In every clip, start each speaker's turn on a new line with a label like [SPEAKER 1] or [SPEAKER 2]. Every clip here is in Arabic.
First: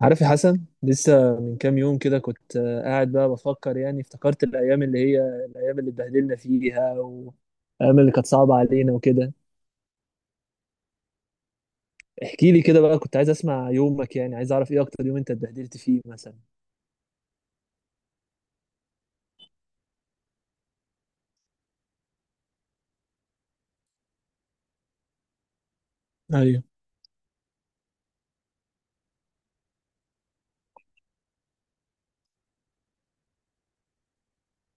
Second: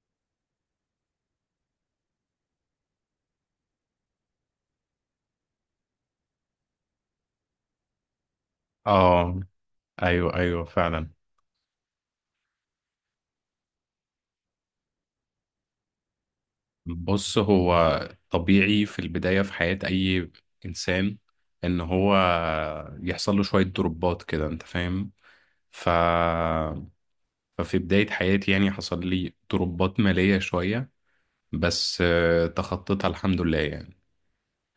[SPEAKER 1] عارف يا حسن، لسه من كام يوم كده كنت قاعد بقى بفكر. يعني افتكرت الأيام اللي اتبهدلنا فيها، والأيام اللي كانت صعبة علينا وكده.
[SPEAKER 2] اه، ايوه، ايوه، فعلا.
[SPEAKER 1] احكي لي كده بقى، كنت عايز أسمع يومك. يعني عايز أعرف إيه أكتر يوم أنت اتبهدلت فيه مثلا.
[SPEAKER 2] بص، هو طبيعي في البداية في حياة اي انسان ان هو يحصل له شوية دروبات كده، انت فاهم. ف...
[SPEAKER 1] ايوه.
[SPEAKER 2] ففي بداية حياتي يعني حصل لي دروبات مالية شوية، بس تخطيتها الحمد لله يعني.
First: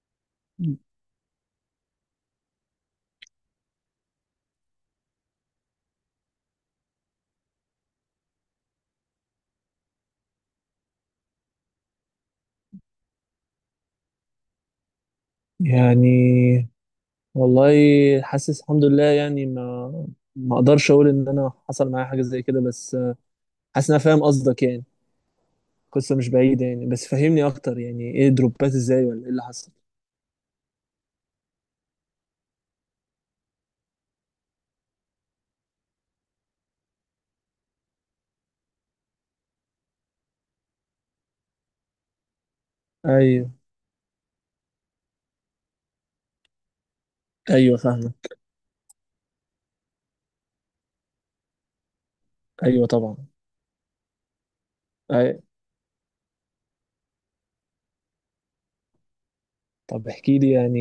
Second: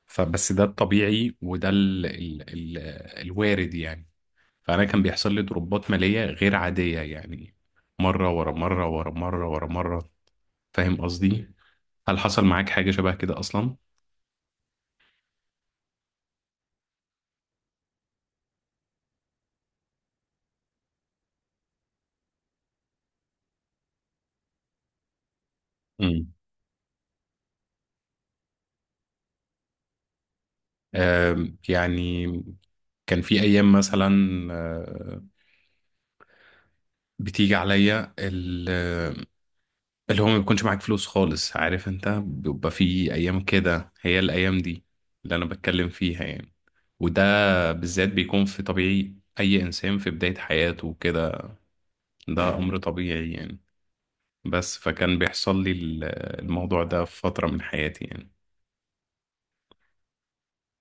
[SPEAKER 2] فبس ده الطبيعي، وده الوارد يعني. فأنا كان بيحصل لي دروبات مالية غير عادية يعني، مرة ورا مرة ورا مرة ورا مرة. فاهم قصدي؟ هل حصل معاك حاجة شبه كده أصلا؟
[SPEAKER 1] يعني والله، حاسس الحمد لله يعني. ما أقدرش أقول إن أنا حصل معايا حاجة زي كده، بس حاسس إن أنا فاهم قصدك يعني. قصة مش
[SPEAKER 2] امم
[SPEAKER 1] بعيدة يعني، بس فهمني أكتر يعني إيه دروبات؟ إزاي؟ ولا إيه اللي حصل؟
[SPEAKER 2] يعني كان في أيام مثلا، آه، بتيجي عليا اللي هو ما بيكونش معاك فلوس خالص. عارف أنت، بيبقى في أيام
[SPEAKER 1] أيوه.
[SPEAKER 2] كده. هي الأيام دي اللي أنا بتكلم فيها يعني. وده
[SPEAKER 1] أيوه
[SPEAKER 2] بالذات
[SPEAKER 1] فاهمك.
[SPEAKER 2] بيكون في طبيعي أي إنسان في بداية حياته وكده. ده أمر
[SPEAKER 1] أيوه طبعا.
[SPEAKER 2] طبيعي يعني. بس فكان
[SPEAKER 1] أي.
[SPEAKER 2] بيحصل لي الموضوع ده في فترة من حياتي يعني.
[SPEAKER 1] طب احكي لي يعني،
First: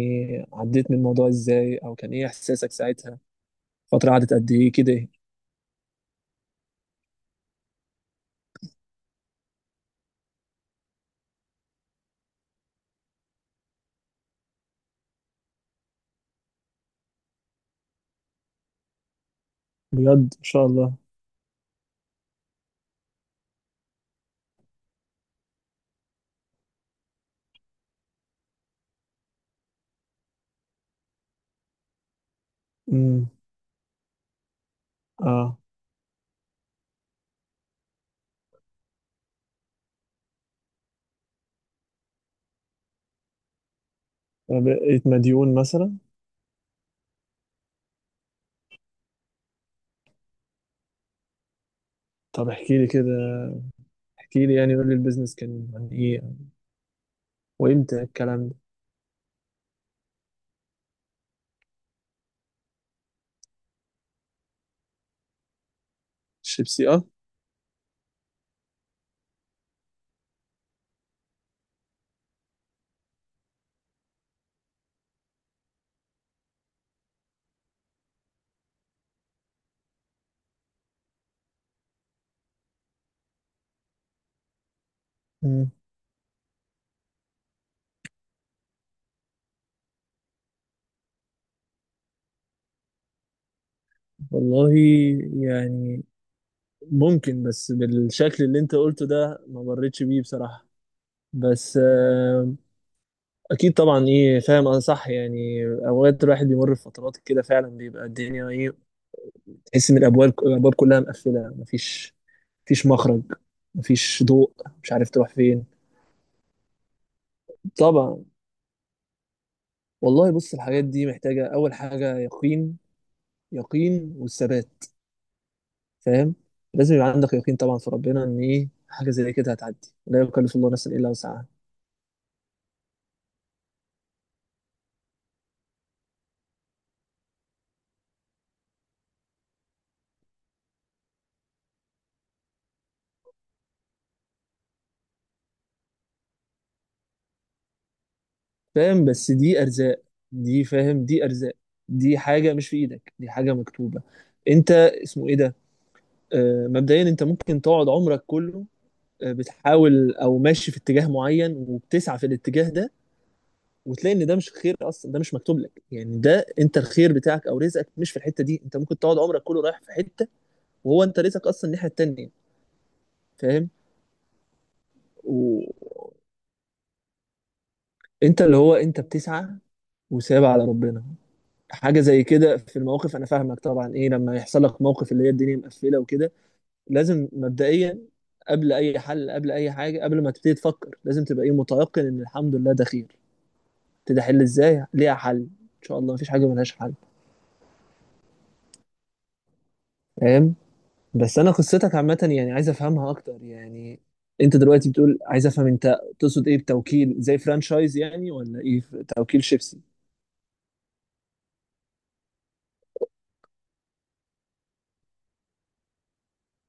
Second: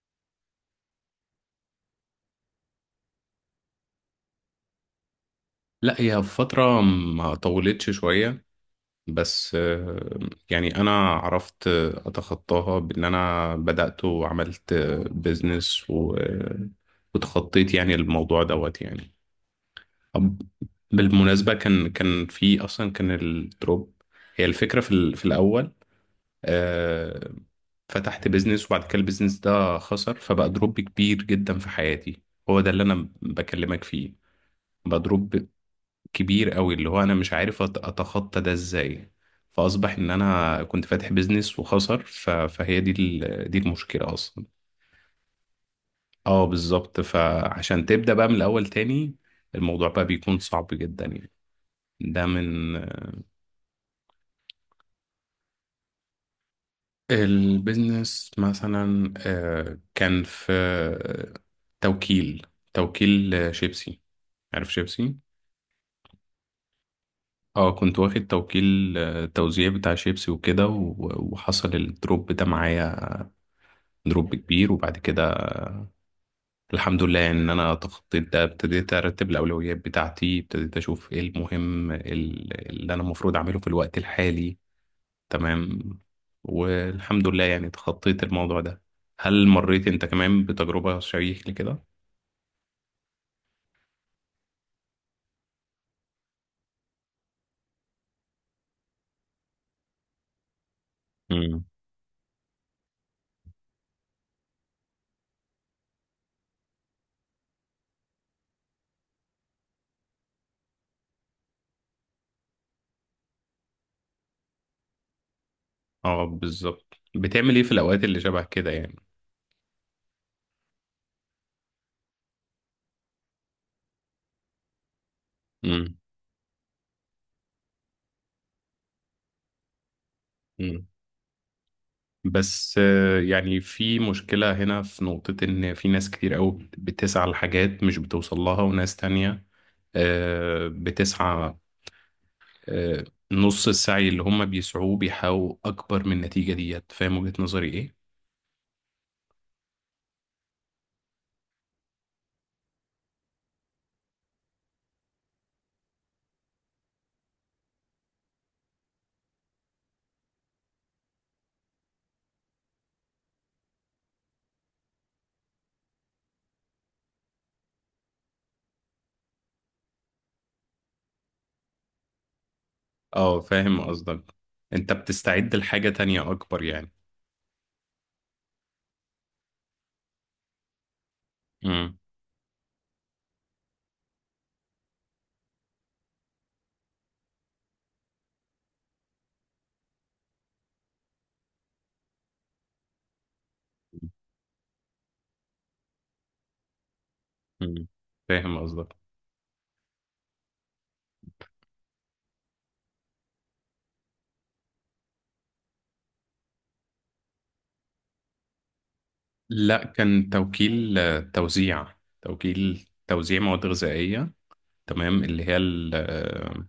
[SPEAKER 1] عديت من الموضوع ازاي؟ او كان ايه احساسك ساعتها؟ فترة قعدت قد ايه كده؟
[SPEAKER 2] لا، هي فترة ما طولتش شوية، بس يعني انا عرفت اتخطاها بان انا بدأت وعملت بيزنس وتخطيت يعني الموضوع دوت يعني.
[SPEAKER 1] بجد
[SPEAKER 2] طب،
[SPEAKER 1] ان شاء الله.
[SPEAKER 2] بالمناسبة كان في اصلا، كان الدروب هي الفكرة في الاول. آه، فتحت بيزنس وبعد كده البيزنس ده خسر، فبقى دروب كبير جدا في حياتي. هو ده اللي انا
[SPEAKER 1] امم.
[SPEAKER 2] بكلمك فيه. بقى دروب
[SPEAKER 1] اه.
[SPEAKER 2] كبير قوي، اللي هو انا مش عارف اتخطى ده ازاي. فاصبح ان انا كنت فاتح بيزنس وخسر. فهي دي دي المشكلة اصلا.
[SPEAKER 1] أنا بقيت مديون مثلا؟
[SPEAKER 2] اه بالظبط، فعشان تبدأ بقى من الاول تاني الموضوع بقى بيكون صعب جدا يعني. ده
[SPEAKER 1] طب
[SPEAKER 2] من.
[SPEAKER 1] احكي لي كده، احكي لي يعني قول لي البيزنس كان عن ايه؟ وامتى
[SPEAKER 2] البيزنس
[SPEAKER 1] الكلام ده؟
[SPEAKER 2] مثلا كان في توكيل توكيل شيبسي. عارف شيبسي؟
[SPEAKER 1] الشيبسي، اه.
[SPEAKER 2] اه، كنت واخد توكيل توزيع بتاع شيبسي وكده وحصل الدروب ده معايا. دروب كبير. وبعد كده الحمد لله ان انا تخطيت ده، ابتديت ارتب الاولويات بتاعتي، ابتديت اشوف ايه المهم اللي انا المفروض اعمله في الوقت الحالي.
[SPEAKER 1] امم.
[SPEAKER 2] تمام. والحمد لله يعني تخطيت الموضوع ده. هل مريت انت كمان بتجربة شبيهة لكده؟
[SPEAKER 1] والله يعني، ممكن، بس بالشكل اللي انت قلته ده ما مريتش بيه بصراحة.
[SPEAKER 2] امم
[SPEAKER 1] بس اكيد طبعا ايه، فاهم انا صح. يعني اوقات الواحد بيمر في فترات كده، فعلا بيبقى الدنيا ايه، تحس ان الابواب كلها مقفله، مفيش مخرج، مفيش ضوء، مش عارف تروح فين.
[SPEAKER 2] اه بالظبط. بتعمل ايه في الاوقات اللي
[SPEAKER 1] طبعا.
[SPEAKER 2] شبه كده يعني؟
[SPEAKER 1] والله بص، الحاجات دي محتاجه اول حاجه يقين. يقين والثبات.
[SPEAKER 2] امم
[SPEAKER 1] فاهم. لازم يبقى عندك يقين، طبعا في ربنا، ان ايه حاجه زي كده هتعدي. لا يكلف الله
[SPEAKER 2] امم
[SPEAKER 1] نفسا الا وسعها.
[SPEAKER 2] بس يعني في مشكلة هنا في نقطة ان في ناس كتير قوي بتسعى لحاجات مش بتوصل لها، وناس تانية بتسعى آه، نص السعي اللي هم بيسعوه بيحققوا أكبر من النتيجة ديت. فاهم وجهة نظري إيه؟
[SPEAKER 1] فاهم، بس دي ارزاق، دي فاهم دي ارزاق. دي حاجه مش في ايدك، دي حاجه مكتوبه. انت اسمه ايه ده؟ مبدئيا انت ممكن تقعد عمرك كله بتحاول، او ماشي في اتجاه معين وبتسعى في الاتجاه ده، وتلاقي ان ده مش خير اصلا، ده مش مكتوب لك. يعني ده انت الخير بتاعك او رزقك مش في الحته دي، انت ممكن تقعد عمرك كله رايح في حته، وهو انت رزقك اصلا الناحيه التانيه.
[SPEAKER 2] اه
[SPEAKER 1] فاهم.
[SPEAKER 2] فاهم قصدك. أنت بتستعد لحاجة
[SPEAKER 1] وانت
[SPEAKER 2] تانية أكبر يعني.
[SPEAKER 1] اللي هو انت بتسعى وسايب على ربنا.
[SPEAKER 2] امم
[SPEAKER 1] حاجه زي كده في المواقف، انا فاهمك طبعا ايه. لما يحصل لك موقف اللي هي الدنيا مقفله وكده، لازم مبدئيا قبل اي حل، قبل اي حاجه، قبل ما تبتدي تفكر، لازم تبقى ايه متيقن ان الحمد لله ده خير. قلت ده حل ازاي؟ ليها حل ان شاء الله، مفيش حاجه ملهاش حل.
[SPEAKER 2] امم فاهم قصدك.
[SPEAKER 1] فاهم. بس انا قصتك عامه يعني، عايز افهمها اكتر يعني. انت دلوقتي بتقول، عايز افهم انت تقصد ايه بتوكيل؟ زي فرانشايز يعني ولا ايه؟ توكيل شيبسي؟
[SPEAKER 2] لا، كان توكيل توزيع. توكيل توزيع مواد غذائية. تمام. اللي هي آه،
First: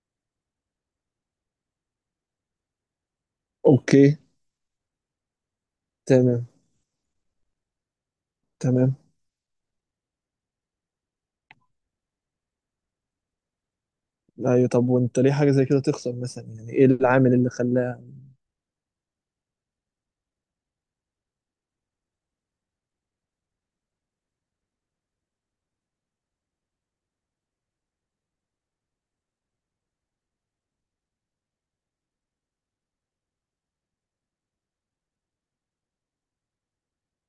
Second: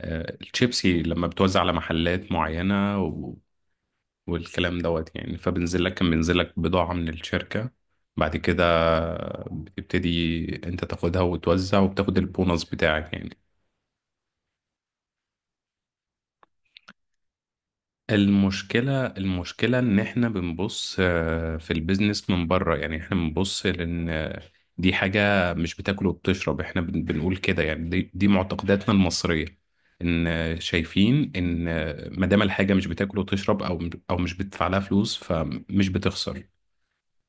[SPEAKER 2] آه، الشيبسي لما بتوزع على محلات معينة
[SPEAKER 1] اوكي.
[SPEAKER 2] والكلام دوت يعني. فبنزل لك كان بينزل
[SPEAKER 1] تمام.
[SPEAKER 2] لك بضاعة من الشركة. بعد كده
[SPEAKER 1] تمام.
[SPEAKER 2] بتبتدي انت تاخدها وتوزع وبتاخد البونص بتاعك يعني.
[SPEAKER 1] ايوه. طب وانت ليه حاجه زي كده تخسر مثلا؟ يعني ايه العامل اللي خلاها؟
[SPEAKER 2] المشكلة المشكلة ان احنا بنبص في البيزنس من بره يعني. احنا بنبص لان دي حاجة مش بتاكل وبتشرب. احنا بنقول كده يعني، دي معتقداتنا المصرية. ان شايفين ان ما دام الحاجة مش بتاكل وتشرب او مش بتدفع لها فلوس، فمش بتخسر.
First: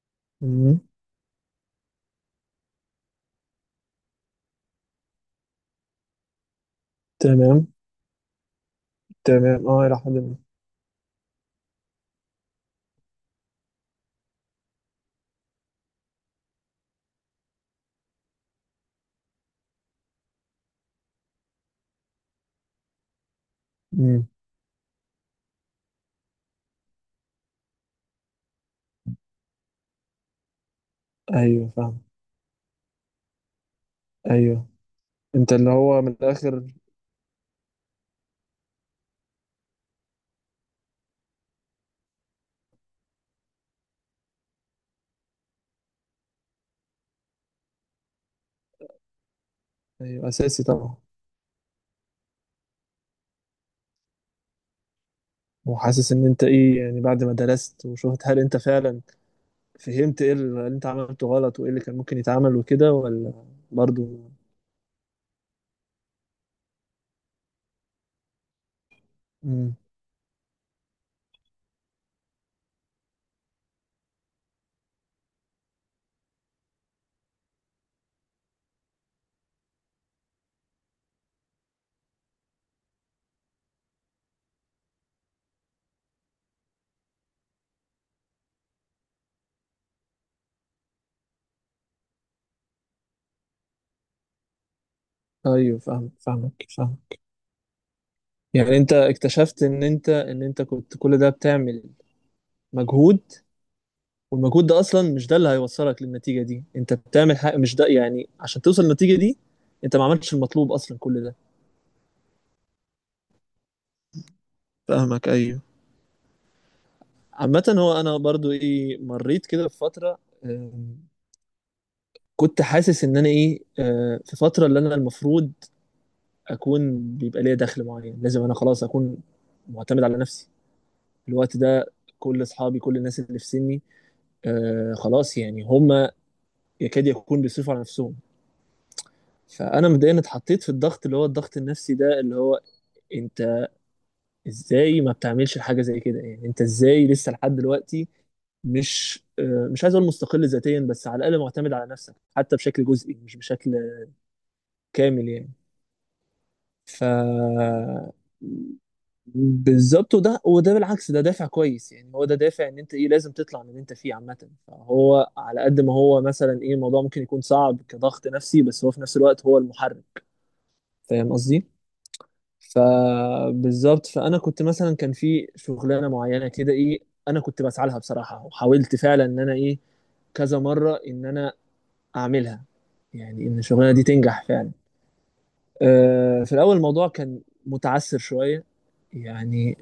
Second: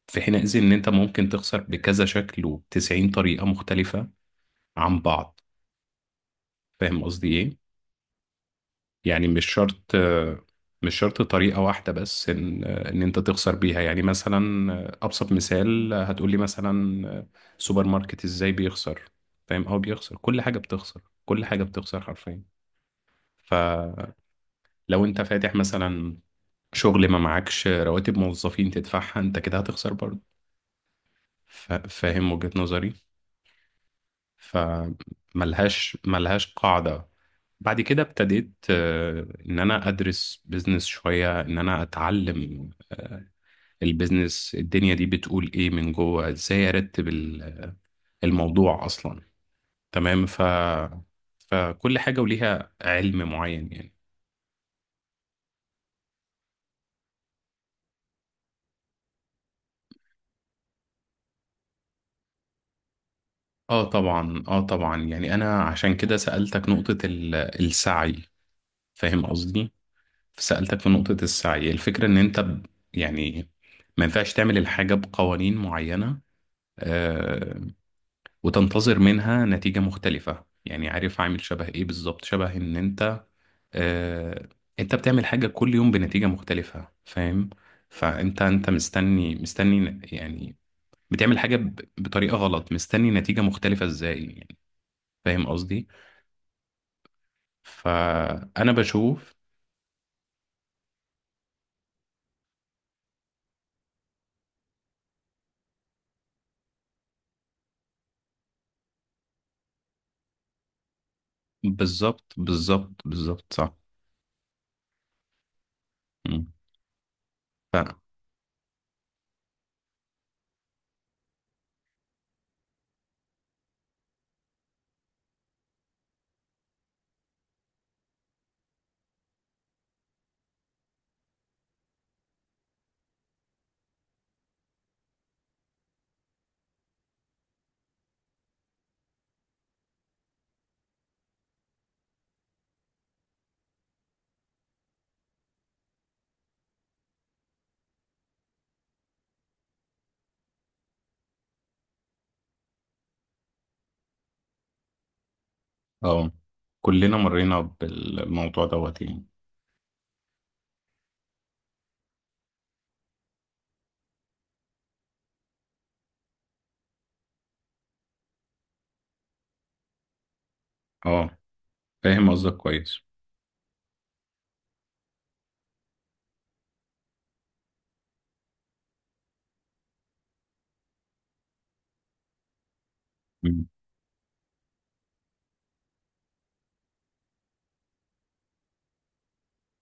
[SPEAKER 2] في حينئذ ان
[SPEAKER 1] مم.
[SPEAKER 2] انت ممكن تخسر بكذا شكل وبتسعين طريقة مختلفة عن بعض. فاهم قصدي
[SPEAKER 1] تمام.
[SPEAKER 2] ايه؟ يعني مش
[SPEAKER 1] تمام اه
[SPEAKER 2] شرط،
[SPEAKER 1] الى حد ما.
[SPEAKER 2] مش شرط طريقة واحدة بس ان انت تخسر بيها. يعني مثلا ابسط مثال هتقولي مثلا، سوبر ماركت ازاي بيخسر. فاهم؟ او بيخسر كل حاجة، بتخسر كل حاجة، بتخسر حرفيا.
[SPEAKER 1] مم.
[SPEAKER 2] فلو انت فاتح مثلا شغل ما معكش رواتب موظفين تدفعها، انت كده هتخسر برضه.
[SPEAKER 1] ايوه فاهم.
[SPEAKER 2] فاهم وجهة نظري؟
[SPEAKER 1] ايوه. انت اللي
[SPEAKER 2] فملهاش،
[SPEAKER 1] هو من
[SPEAKER 2] ملهاش
[SPEAKER 1] الاخر.
[SPEAKER 2] قاعدة. بعد كده ابتديت ان انا ادرس بيزنس شوية، ان انا اتعلم البيزنس الدنيا دي بتقول ايه من جوه، ازاي ارتب الموضوع اصلا. تمام.
[SPEAKER 1] ايوه اساسي طبعا.
[SPEAKER 2] فكل حاجة وليها علم معين يعني.
[SPEAKER 1] وحاسس ان انت ايه يعني؟ بعد ما درست وشفت، هل انت فعلا فهمت ايه اللي انت عملته غلط، وايه اللي كان ممكن يتعمل وكده ولا؟
[SPEAKER 2] اه
[SPEAKER 1] برضو.
[SPEAKER 2] طبعا، اه طبعا. يعني انا عشان كده سألتك نقطة السعي. فاهم قصدي؟
[SPEAKER 1] امم.
[SPEAKER 2] سألتك في نقطة السعي. الفكرة إن أنت يعني ما ينفعش تعمل الحاجة بقوانين معينة آه، وتنتظر منها نتيجة مختلفة. يعني عارف عامل شبه إيه بالظبط؟ شبه إن آه، أنت بتعمل حاجة كل يوم بنتيجة مختلفة. فاهم؟ فأنت مستني، مستني يعني بتعمل حاجة بطريقة غلط، مستني نتيجة مختلفة إزاي يعني؟ فاهم
[SPEAKER 1] ايوه
[SPEAKER 2] قصدي؟
[SPEAKER 1] فاهم فاهمك فاهم.
[SPEAKER 2] فأنا
[SPEAKER 1] يعني انت
[SPEAKER 2] بشوف.
[SPEAKER 1] اكتشفت ان انت كنت كل ده بتعمل مجهود، والمجهود ده اصلا مش ده اللي هيوصلك للنتيجة دي، انت بتعمل حاجة مش ده يعني عشان توصل للنتيجة دي. انت ما عملتش المطلوب اصلا كل ده.
[SPEAKER 2] بالظبط بالظبط بالظبط، صح.
[SPEAKER 1] فاهمك ايوه.
[SPEAKER 2] مم.
[SPEAKER 1] عامة هو انا برضو ايه، مريت كده بفترة. آم، كنت حاسس ان انا ايه، في فترة اللي انا المفروض اكون بيبقى ليا دخل معين، لازم انا خلاص اكون معتمد على نفسي الوقت ده. كل اصحابي، كل الناس اللي في سني، خلاص يعني هم يكاد يكون بيصرفوا على نفسهم. فانا مبدئيا اتحطيت في الضغط، اللي هو الضغط النفسي ده، اللي هو انت ازاي ما بتعملش حاجه زي كده يعني؟ انت ازاي لسه لحد دلوقتي مش عايز اقول مستقل ذاتيا، بس على الاقل معتمد على نفسك حتى بشكل جزئي مش بشكل كامل يعني.
[SPEAKER 2] اه،
[SPEAKER 1] ف
[SPEAKER 2] كلنا مرينا بالموضوع دوت يعني.
[SPEAKER 1] بالظبط. وده بالعكس، ده دافع كويس يعني. هو ده دافع ان انت ايه لازم تطلع من اللي انت فيه عامه. فهو على قد ما هو مثلا ايه الموضوع ممكن يكون صعب كضغط نفسي، بس هو في نفس الوقت هو المحرك. فاهم
[SPEAKER 2] اه
[SPEAKER 1] قصدي؟
[SPEAKER 2] فاهم قصدك كويس.
[SPEAKER 1] فبالظبط. فانا كنت مثلا كان في شغلانه معينه كده ايه، انا كنت بسعى لها بصراحه، وحاولت فعلا ان انا ايه كذا مره ان انا اعملها، يعني ان
[SPEAKER 2] مم.
[SPEAKER 1] الشغلانه دي تنجح فعلا. أه في الاول الموضوع كان متعثر شويه يعني،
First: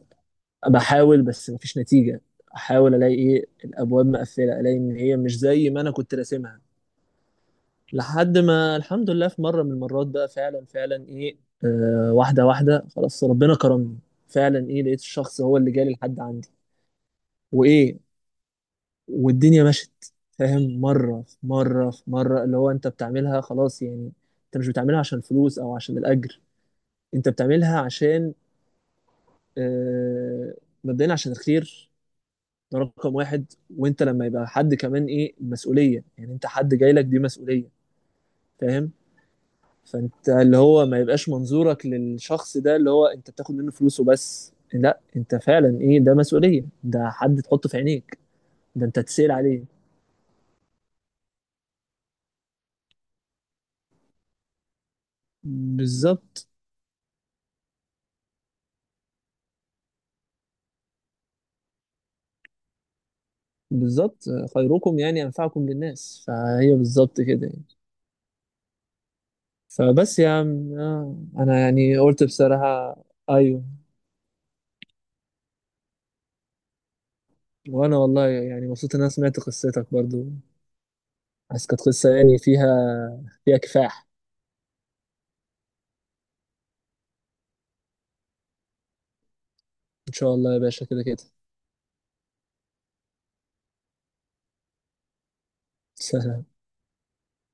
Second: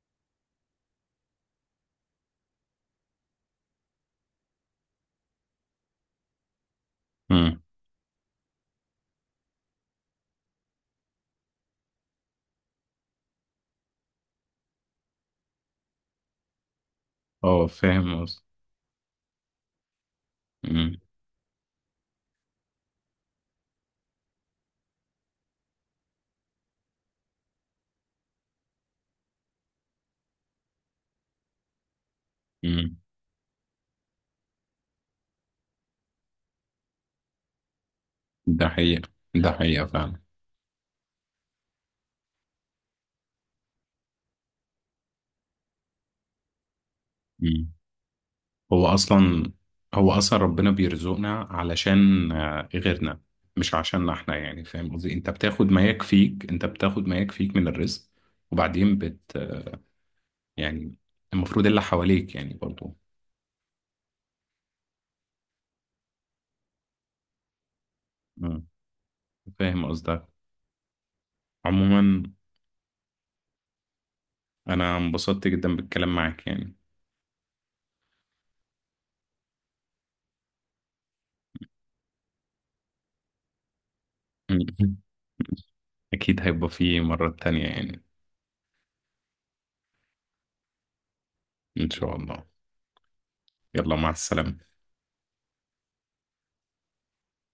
[SPEAKER 1] بحاول بس مفيش نتيجة. احاول الاقي ايه الابواب مقفلة، الاقي ان هي مش زي ما انا كنت راسمها.
[SPEAKER 2] مم.
[SPEAKER 1] لحد ما الحمد لله في مرة من المرات بقى فعلا، فعلا ايه واحدة واحدة خلاص، ربنا كرمني. فعلا ايه لقيت الشخص هو اللي جالي لحد عندي
[SPEAKER 2] اه
[SPEAKER 1] وايه،
[SPEAKER 2] فاهم قصدك.
[SPEAKER 1] والدنيا مشت. فاهم،
[SPEAKER 2] مم.
[SPEAKER 1] مرة في مرة في مرة، اللي هو انت بتعملها خلاص يعني. انت مش بتعملها عشان فلوس او عشان الاجر، انت بتعملها عشان آه مبدئيا عشان الخير. ده
[SPEAKER 2] مم.
[SPEAKER 1] رقم واحد. وانت لما يبقى حد كمان ايه مسؤولية يعني، انت حد جاي لك دي مسؤولية.
[SPEAKER 2] ده
[SPEAKER 1] فاهم.
[SPEAKER 2] حقيقة. ده حقيقة فعلا.
[SPEAKER 1] فانت اللي هو ما يبقاش منظورك للشخص ده اللي هو انت بتاخد منه فلوسه بس، لا انت فعلا ايه ده مسؤولية، ده حد تحطه
[SPEAKER 2] مم.
[SPEAKER 1] في عينيك، ده
[SPEAKER 2] هو
[SPEAKER 1] انت تسأل
[SPEAKER 2] أصلا،
[SPEAKER 1] عليه.
[SPEAKER 2] هو أصلا ربنا بيرزقنا علشان غيرنا، مش عشاننا احنا يعني. فاهم قصدي؟ انت بتاخد ما
[SPEAKER 1] بالظبط
[SPEAKER 2] يكفيك، انت بتاخد ما يكفيك من الرزق، وبعدين يعني المفروض اللي حواليك يعني برضو.
[SPEAKER 1] بالظبط. خيركم يعني أنفعكم للناس، فهي بالظبط كده يعني.
[SPEAKER 2] مم. فاهم
[SPEAKER 1] فبس
[SPEAKER 2] قصدك.
[SPEAKER 1] يا عم، انا يعني قلت
[SPEAKER 2] عموما
[SPEAKER 1] بصراحة. ايوه.
[SPEAKER 2] انا انبسطت جدا بالكلام معاك يعني.
[SPEAKER 1] وانا والله يعني مبسوط ان انا سمعت قصتك برضو، بس كانت قصة يعني فيها، فيها كفاح.
[SPEAKER 2] أكيد هيبقى في مرة تانية يعني.
[SPEAKER 1] إن شاء الله يا باشا، كده كده
[SPEAKER 2] إن شاء الله. يلا، مع السلامة.
[SPEAKER 1] سهلة.